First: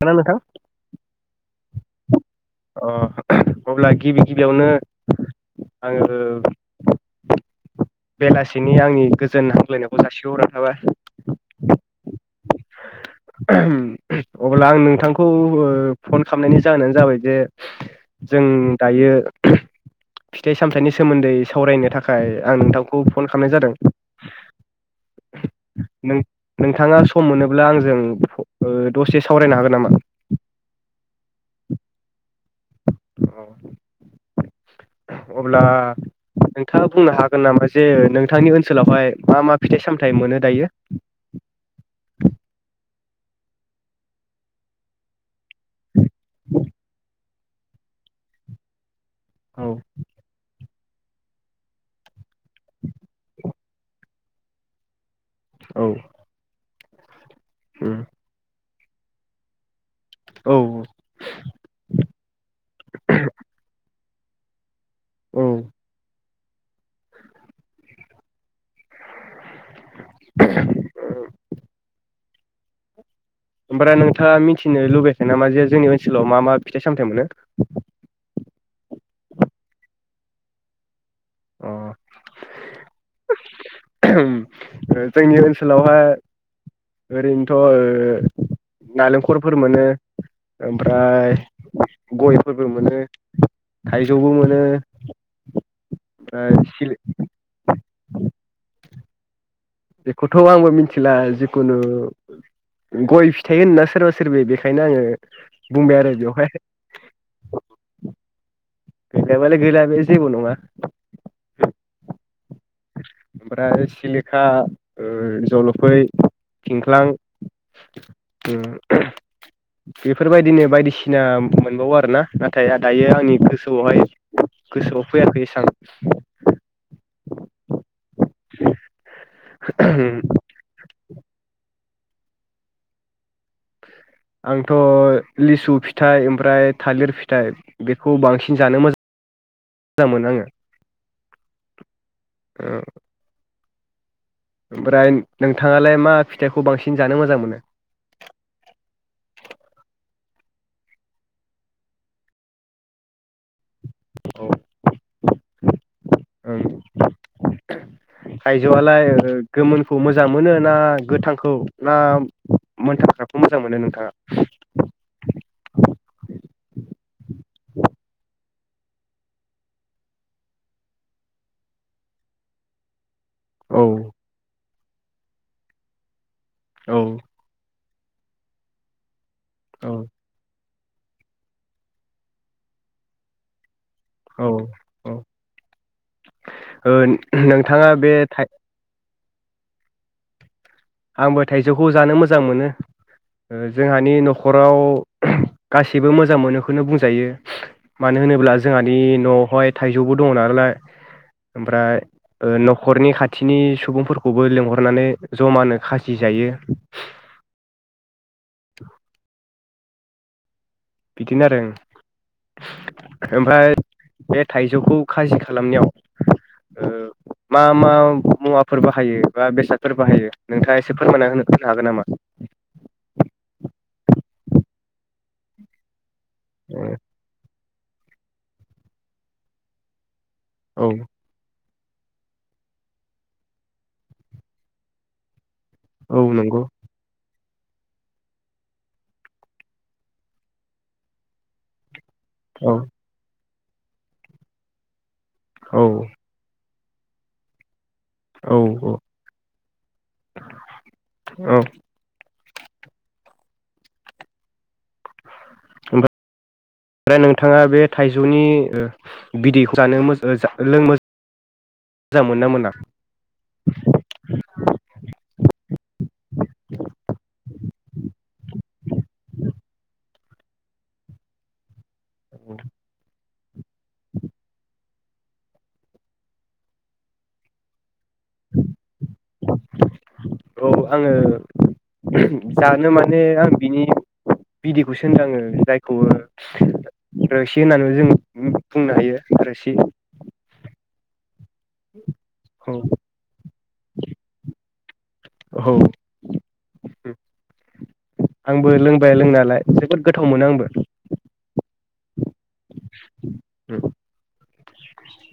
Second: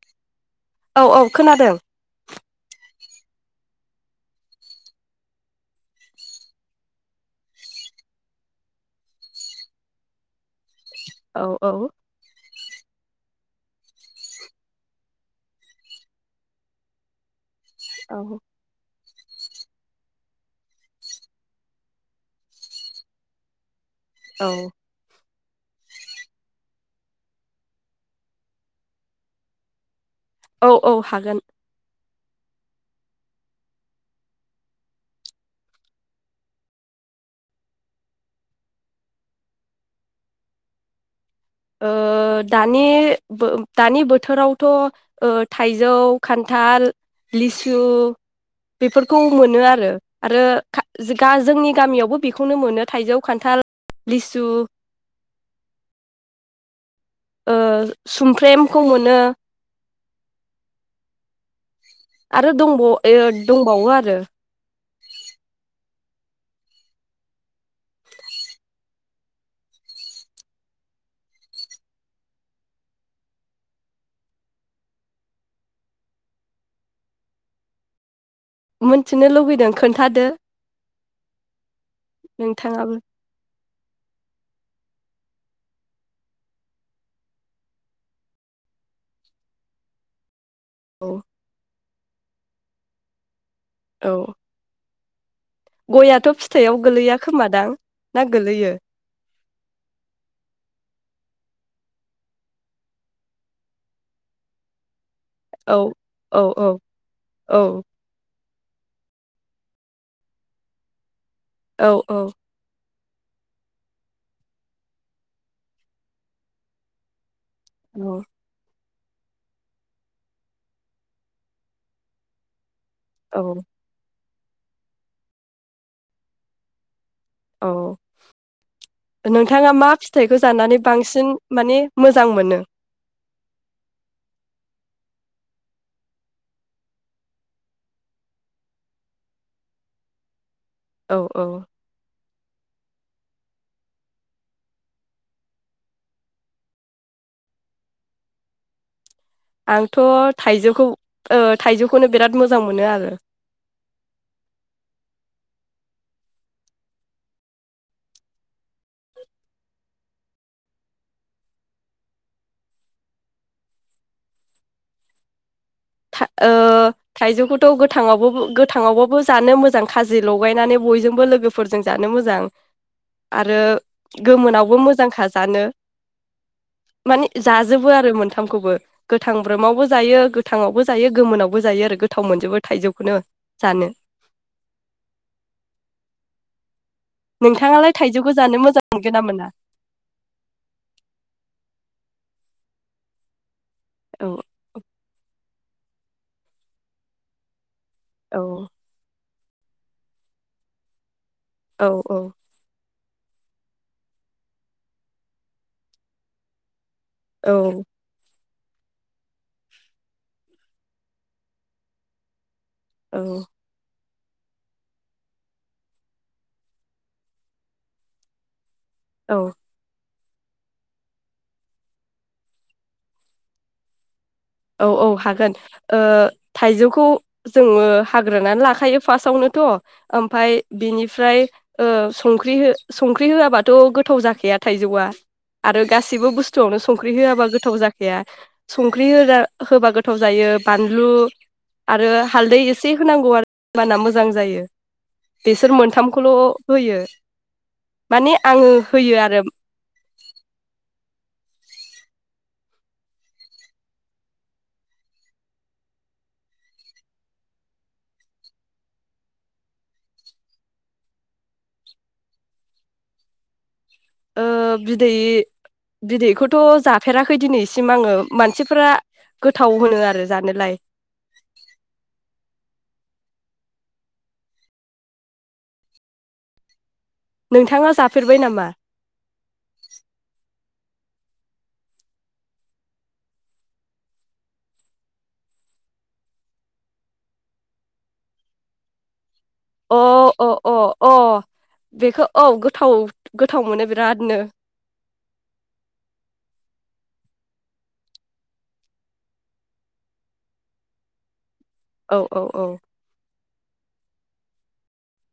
[unintelligible] नोंथां औ औ खोनादों अ अब्ला गिबि गिबियावनो आङो बेलासिनि आंनि गोजोन हामग्लायनायखौ जासिहरनाय थाबाय औ औ [unintelligible] अब्ला आं नोंथांखौ ओ फन खालामनायनि जाहोनानो जाबाय जे औ जों दायो फिथाइ सामथाइनि सोमोन्दै सावरायनो थाखाय आं नोंथांखौ फन खालामनाय जादों औ नोंथाङा सम मोनोब्ला आंजों ओ दसे सावरायनो हागोन नामा औ हागोन औ अब्ला नोंथाङा बुंनो हागोन नामा जे नोंथांनि ओनसोलावहाय मा मा फिथाइ सामथाइ मोनो दायो? ओ दानि दानि बोथोरावथ' ओ थाइजौ खान्थाल लिसु बेफोर खौ मोनो औ आरो आरो जोंनि गामियावबो बेखौनो मोनो थाइजौ खान्थाल लिसु औ ओ उम सुमफ्रेम खौ मोनो। औ आरो दंब दंबावो आरो औ [inaudible] [unintelligible] ओमफ्राय नोंथाङा मिथिनो लुबैयाखै नामा जे जोंनि ओनसोलाव मा मा फिथाइ सामथाइ मोनो। मिथिनो लुबैदों खोन्थादो। अ नोंथाङाबो जोंनि ओनसोलावहाय ओरैनोथ' ओ नालेंखरफोर मोनो। औ ओमफ्राय गयफोरबो मोनो। थाइजौबो मोनो। गइयाथ ओमफ्राय फिथायाव सिलि गोलैया खोमादां ना गोलैयो? बेखौथ आंबो मिथिला जिखुनु गय फिथाइ होनना सोरबा सोरबि बेखायनो आङो औ बुंबाय आरो औ बेवहाय औ औ गोलैयाबालाय गोलैया बे जेबो नङा। औ औ ओमफ्राय सिलिखा ओ जलफै थिंख्लां औ उम बेफोरबायदिनो बायदिसिना मोनबावो आरो ना। नाथाय दायो आंनि औ गोसोआवहाय गोसोआव फैयाखै एसां औ एसेबां नोंथाङा मा फिथाइखौ जानानै बांसिन माने मोजां मोनो। आंथ लिसु फिथाइ ओमफ्राय थालिर फिथाइ बेखौ बांसिन जानो मोजां मोजां मोनो आङो। औ औ ओ ओमफ्राय नोंथाङालाय मा फिथाइखौ बांसिन जानो मोजां मोनो आंथ' थाइजौखौ ओ थाइजौखौनो बिराद मोजां मोनो आरो। औ थायजौआलाय गोमोनखौ मोजां मोनो ना गोथांखौ ना मोनथाख्राखौ मोजां मोनो नोंथाङा? थाइजौखौथ गोथाङाव गोथाङावबाबो जानो मोजां खाजि लगायनानै बयजोंबो लोगोफोरजों जानो मोजां आरो औ गोमोनाव बो मोजांखा जानो औ माने जा जोबो आरो मोनथामखौबो गोथां ब्रोमावबो औ जायो गोथां। ङावबो जायो गोमोनावबो जायो आरो गोथाव मोनजोबो थाइजौखौनो जानो औ औ ओ नोंथाङा नोंथाङालाय बे थाइजौखौ थाइ जानो मोजां मोनो मोना आंबो थाइजौखौ जानो मोजां मोनो ओ जोंहानि औ न'खराव गासिबो मोजां मोनोखौनो बुंजायो मानो औ होनोब्ला जोंहानि न' बेहाय थाइजौबो दङ नालाय औ ओमफ्राय न' हरनि खाथिनि सुबुंफोरखौबो लेंहरनानै जमानो खाजि जायो औ [inaudible] बिदिनो आरो औ ओं ओमफ्राय बे थाइजौखौ खाजि खालामनायाव ओ मा मा मुवा फोर बाहायो बा औ बेसादफोर बाहायो नोंथाङा एसे फोरमायना होनो होनो हागोन नामा? औ औ हागोन ओ थाइजौखौ जोङो हाग्रोनानै लाखायो फार्स्टआवनोथ' ओमफाय औ बिनिफ्राय ओ संख्रि संख्रि होआबाथ' गोथाव जाखाया थाइजौआ आरो औ गासिबो नंगौ बुस्थुआवनो संख्रि होआबा गो गोथाव जाखाया संख्रि होना होबा गोथाव जायो बानलु आरो हालदै औ एसे होनांगौ आरो होमबाना मोजां जायो बिसोर औ मोनथामखौल' होयो माने औ आङो औ होयो आरो औ ओमफाय ओमफ्राय नोंथाङा बे थाइजौनि ओ बिदैखौ जानो लों मोजां मोन ना मोना ओ बिदै बिदैखौथ' जाफेराखै दिनैसिम सिम आङो मानसिफोरा गोथाव होनो आरो जानोलाय औ नोंथाङा जाफेरबाय नामा? औ आङो जानो माने आं बिनि बिदैखौसो होनदों आङो जायखौ रोसि होननानैबो जों बुंनो हायो रोसि अ अ अ अ बेखौ औ गोथाव गो गोथाव मोनो बिरादनो औ आंबो लोंबाय लोंनायालाय जोबोद गोथाव मोनो आंबो औ औ औ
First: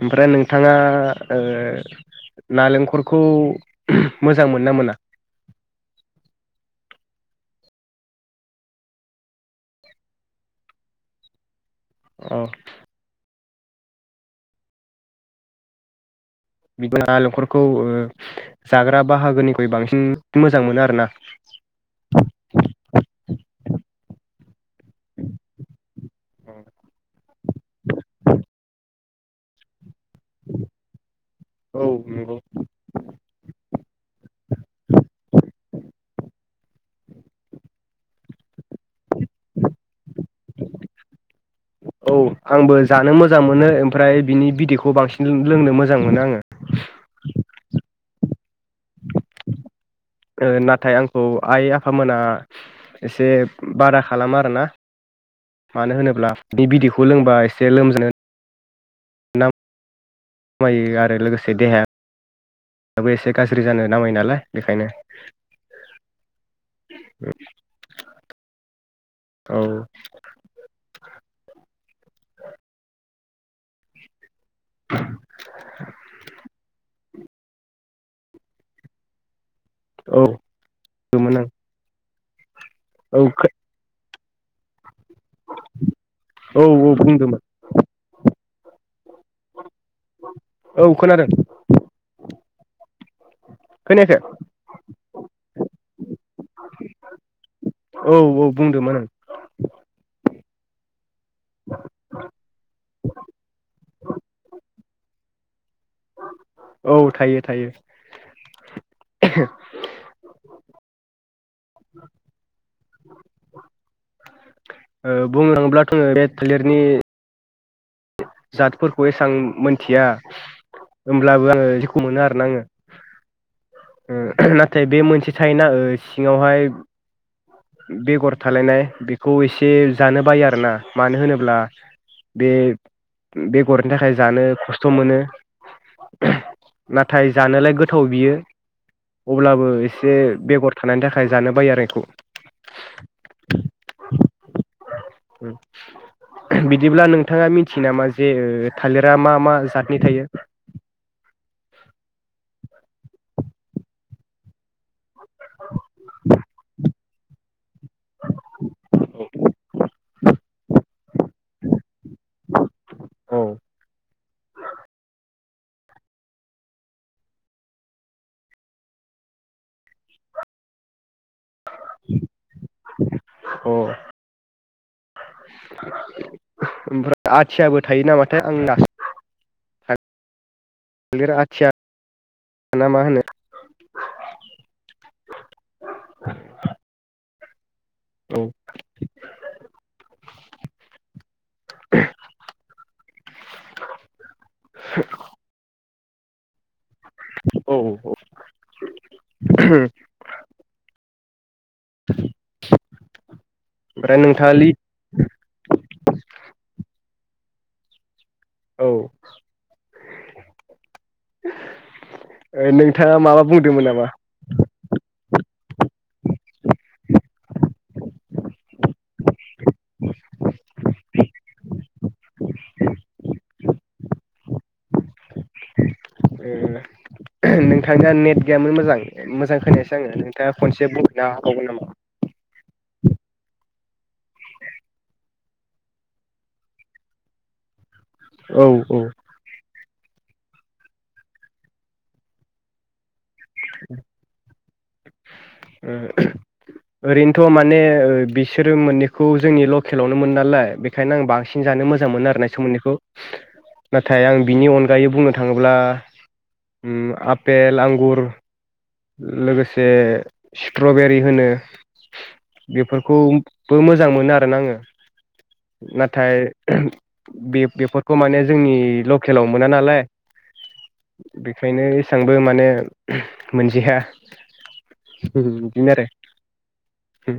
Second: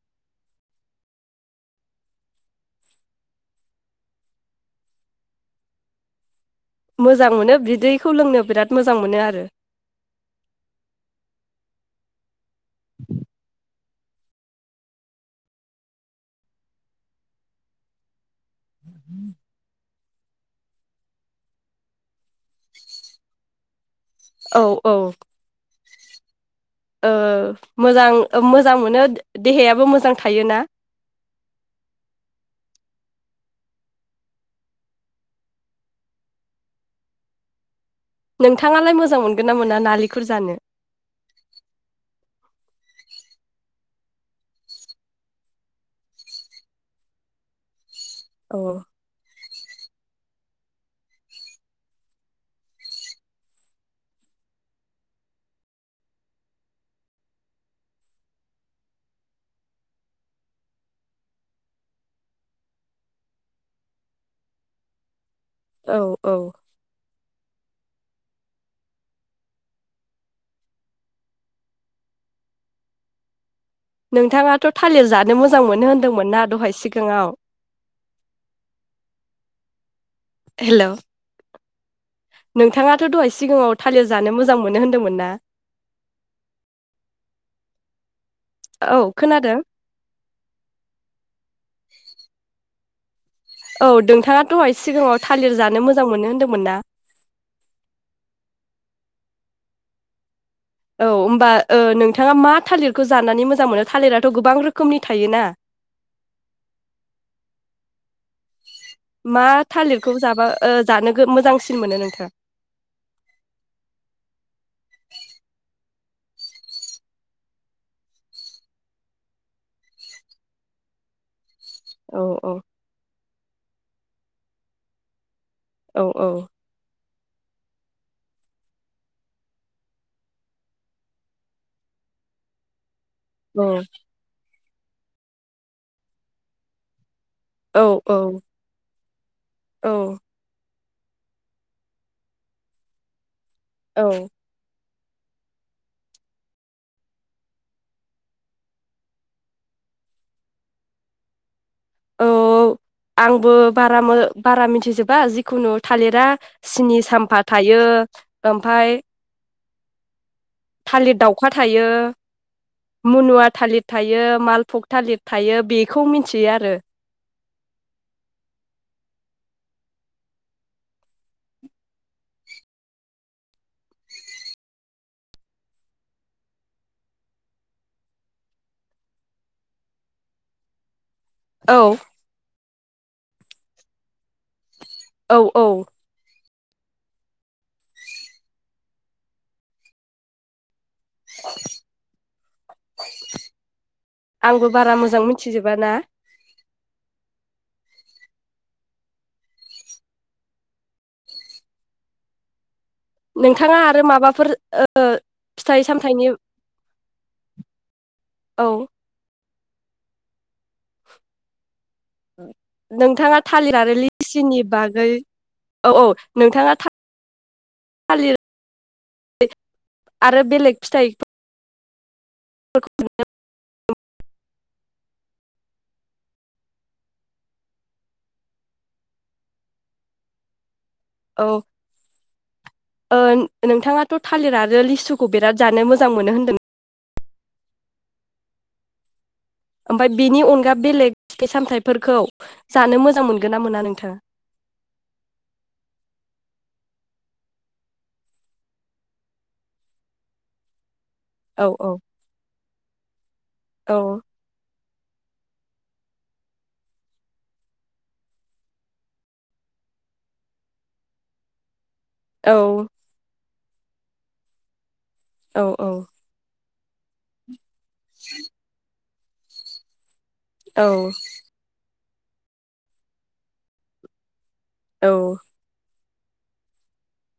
ओमफ्राय नोंथाङा ओ नालेंखरखौ मोजां मोनो ना मोना मोजां मोनो बिदैखौ लोंनो बिराद मोजां मोनो आरो औ [inaudible] [unintelligible] नालेंखरखौ ओ जाग्रा बाहागोनिख्रुइ बांसिन मोजां मोनो आरो ना औ औ ओ मोजां मोजां मोनो देहायाबो मोजां थायोना औ नंगौ नोंथाङालाय मोजां मोनगोन ना मोना नारेंखल जानो औ आंबो जानो मोजां मोनो ओम ओमफ्राय बिनि बिदैखौ बांसिन लोंनो मोजां मोनो आङो औ ओ नाथाय आंखौ आइ आफामोना एसे बादा खालामो आरोना मानो होनोब्ला बे बिदैखौ लोंबा एसे लोमजा नामायो आरो लोगोसे देहायाबो एसे गाज्रि जानो नामायो नालाय बेखायनो औ औ औ नोंथाङा 'थ थालिर जानो मोजां मोनो होन्दोंमोन ना दहाय सि सिङाव औ गोमोन आं नोंथाङाथ' औ दहाय सिगाङाव थालिर जानो मोजां मोनो होनदोंमोन ना औ औ बुंंदोमोन औ खोनादों औ खोनादों औ खोनायाखै नोंथाङाथ' दहाय सिगाङाव थालिर जानो मोजां मोनो होन्दोंमोन ना औ औ बुंदोंमोन आं औ होमबा ओ नोंथाङा मा थालिरखौ जानानै मोजां मोनो थालिराथ' गोबां रोखोमनि थायोना औ थायो थायो मा थालिरखौ जाबा ओ जानो मोजांसिन मोनो नोंथां ओ बुंङो थाङोब्लाथ बे थालिरनि जातफोरखौ एसां मोनथिया होमब्लाबो आङो खौ औ मोनो आरोना औ आङो नाथाय बे मोनसे थायोना औ औ सिङावहाय बेगर थालायनाय बेखौ एसे जानो बायो आरोना मानो होनोब्ला बे औ बेगरनि थाखाय जानो ख खस्थ' मोनो ना नाथाय जानोलाय औ गोथाव बियो अब्लाबो एसे औ बेगर थानायनि थाखाय जानो बायो आरो बेखौ औ बिदिब्ला नोंथाङा मिथियो नामा जे थालिरा मा मा जातनि थायो। औ आंबो बारा बारा मिथिजोब बा जिखुनु थालिरा सिनि साम थायो ओमफाय थालिर दाउखा थायो औ मुनुवा थालिर थायो मालफग थालिर थायो बेखौ मिथियो आरो अ ओमफ्राय आथियाबो थायो नामाथाय आं [unintelligible] थालिर आथिया औ ना मा होनो औ औ [inaudible] औ आंबो बारा मोजां मिथिजोबा ना औ औ [inaudible] नोंथाङा आरो माबाफोर नोंथाङालि ओ फिथाइ सामथायनि औ [inaudible] नोंथाङा माबा थालिर बुंदोंमोन आरो नामा लिसिनि बागै औ औ नोंथाङा थालिर आरो बेलेग फिथाइ फो [inaudible] [inaudible] ओ नोंथांनिया नेट गैयामोन मोजां मोजां खोनायासो आङो नोंथाङा खनसे से बुंफिननो औ हाबावगोन नामा? ओ नोंथाङाथ' थालिर आरो लिसुखौ बिराद जानो मोजां मोनो होनदों औ औ ओमफाय बेनि अनगा बेलेग फिथाइ सामथाइफोरखौ जानो मोजां मोनगोन गोना मोना नोंथाङा ओ ओरैनोथ' माने बिसोरो मोननैखौ जोंनि लकेलावनो मोनो नालाय। बेखायनो आं औ बांसिन जानो औ मोजां मोनो आर ना बेसोर मोन्नैखौ औ नाथाय आं बिनि अनगा दायो बुंनो थाङोब्ला उम आफेल आंगुर लोगोसे स्ट्रबेरि होनो। औ बेफोरखौ बो मोजां मोनो आरोना आङो औ नाथाय बे बेफोरखौ माने जोंनि लकेलाव मोना नालाय। औ बेखायनो एसांबो माने मोनजाया औ उम दिनो आरो उम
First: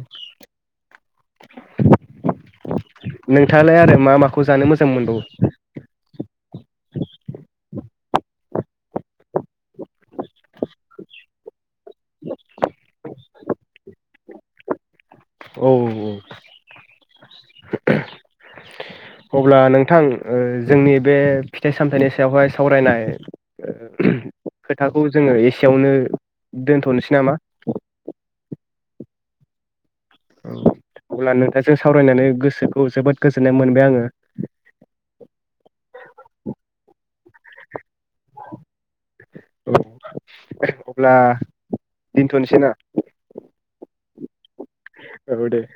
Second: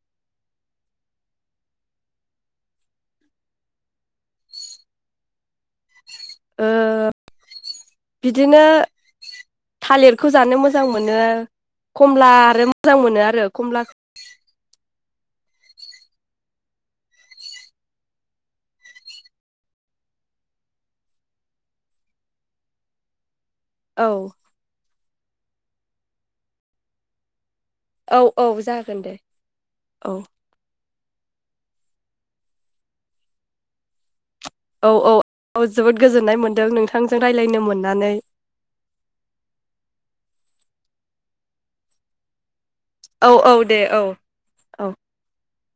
नोंथाङालाय आरो मा माखौ जानो मोजां मोनबावो ओ बिदिनो थालिरखौ जानो मोजां मोनो। खमला आरो मोजां मोनो आरो कमलाखौ औ औ औ अब्ला नोंथां जोंनि बे फिथाइ सामथायाइनि सायावहाय सावरायनाय। औ खौ जोङो एसेयावनो दोनथ'नोसै नामा औ औ जागोन दे औ अब्ला नोंथांजों सावरायनानै गोसोखौ जोबोद गोजोननाय मोनबाय आङो। औ औ औ जोबोद गोजोननाय मोनदों नोंथांजों रायलायनो मोननानै अब्ला दोनथ'नोसै ना? औ औ दे औ औ औ दे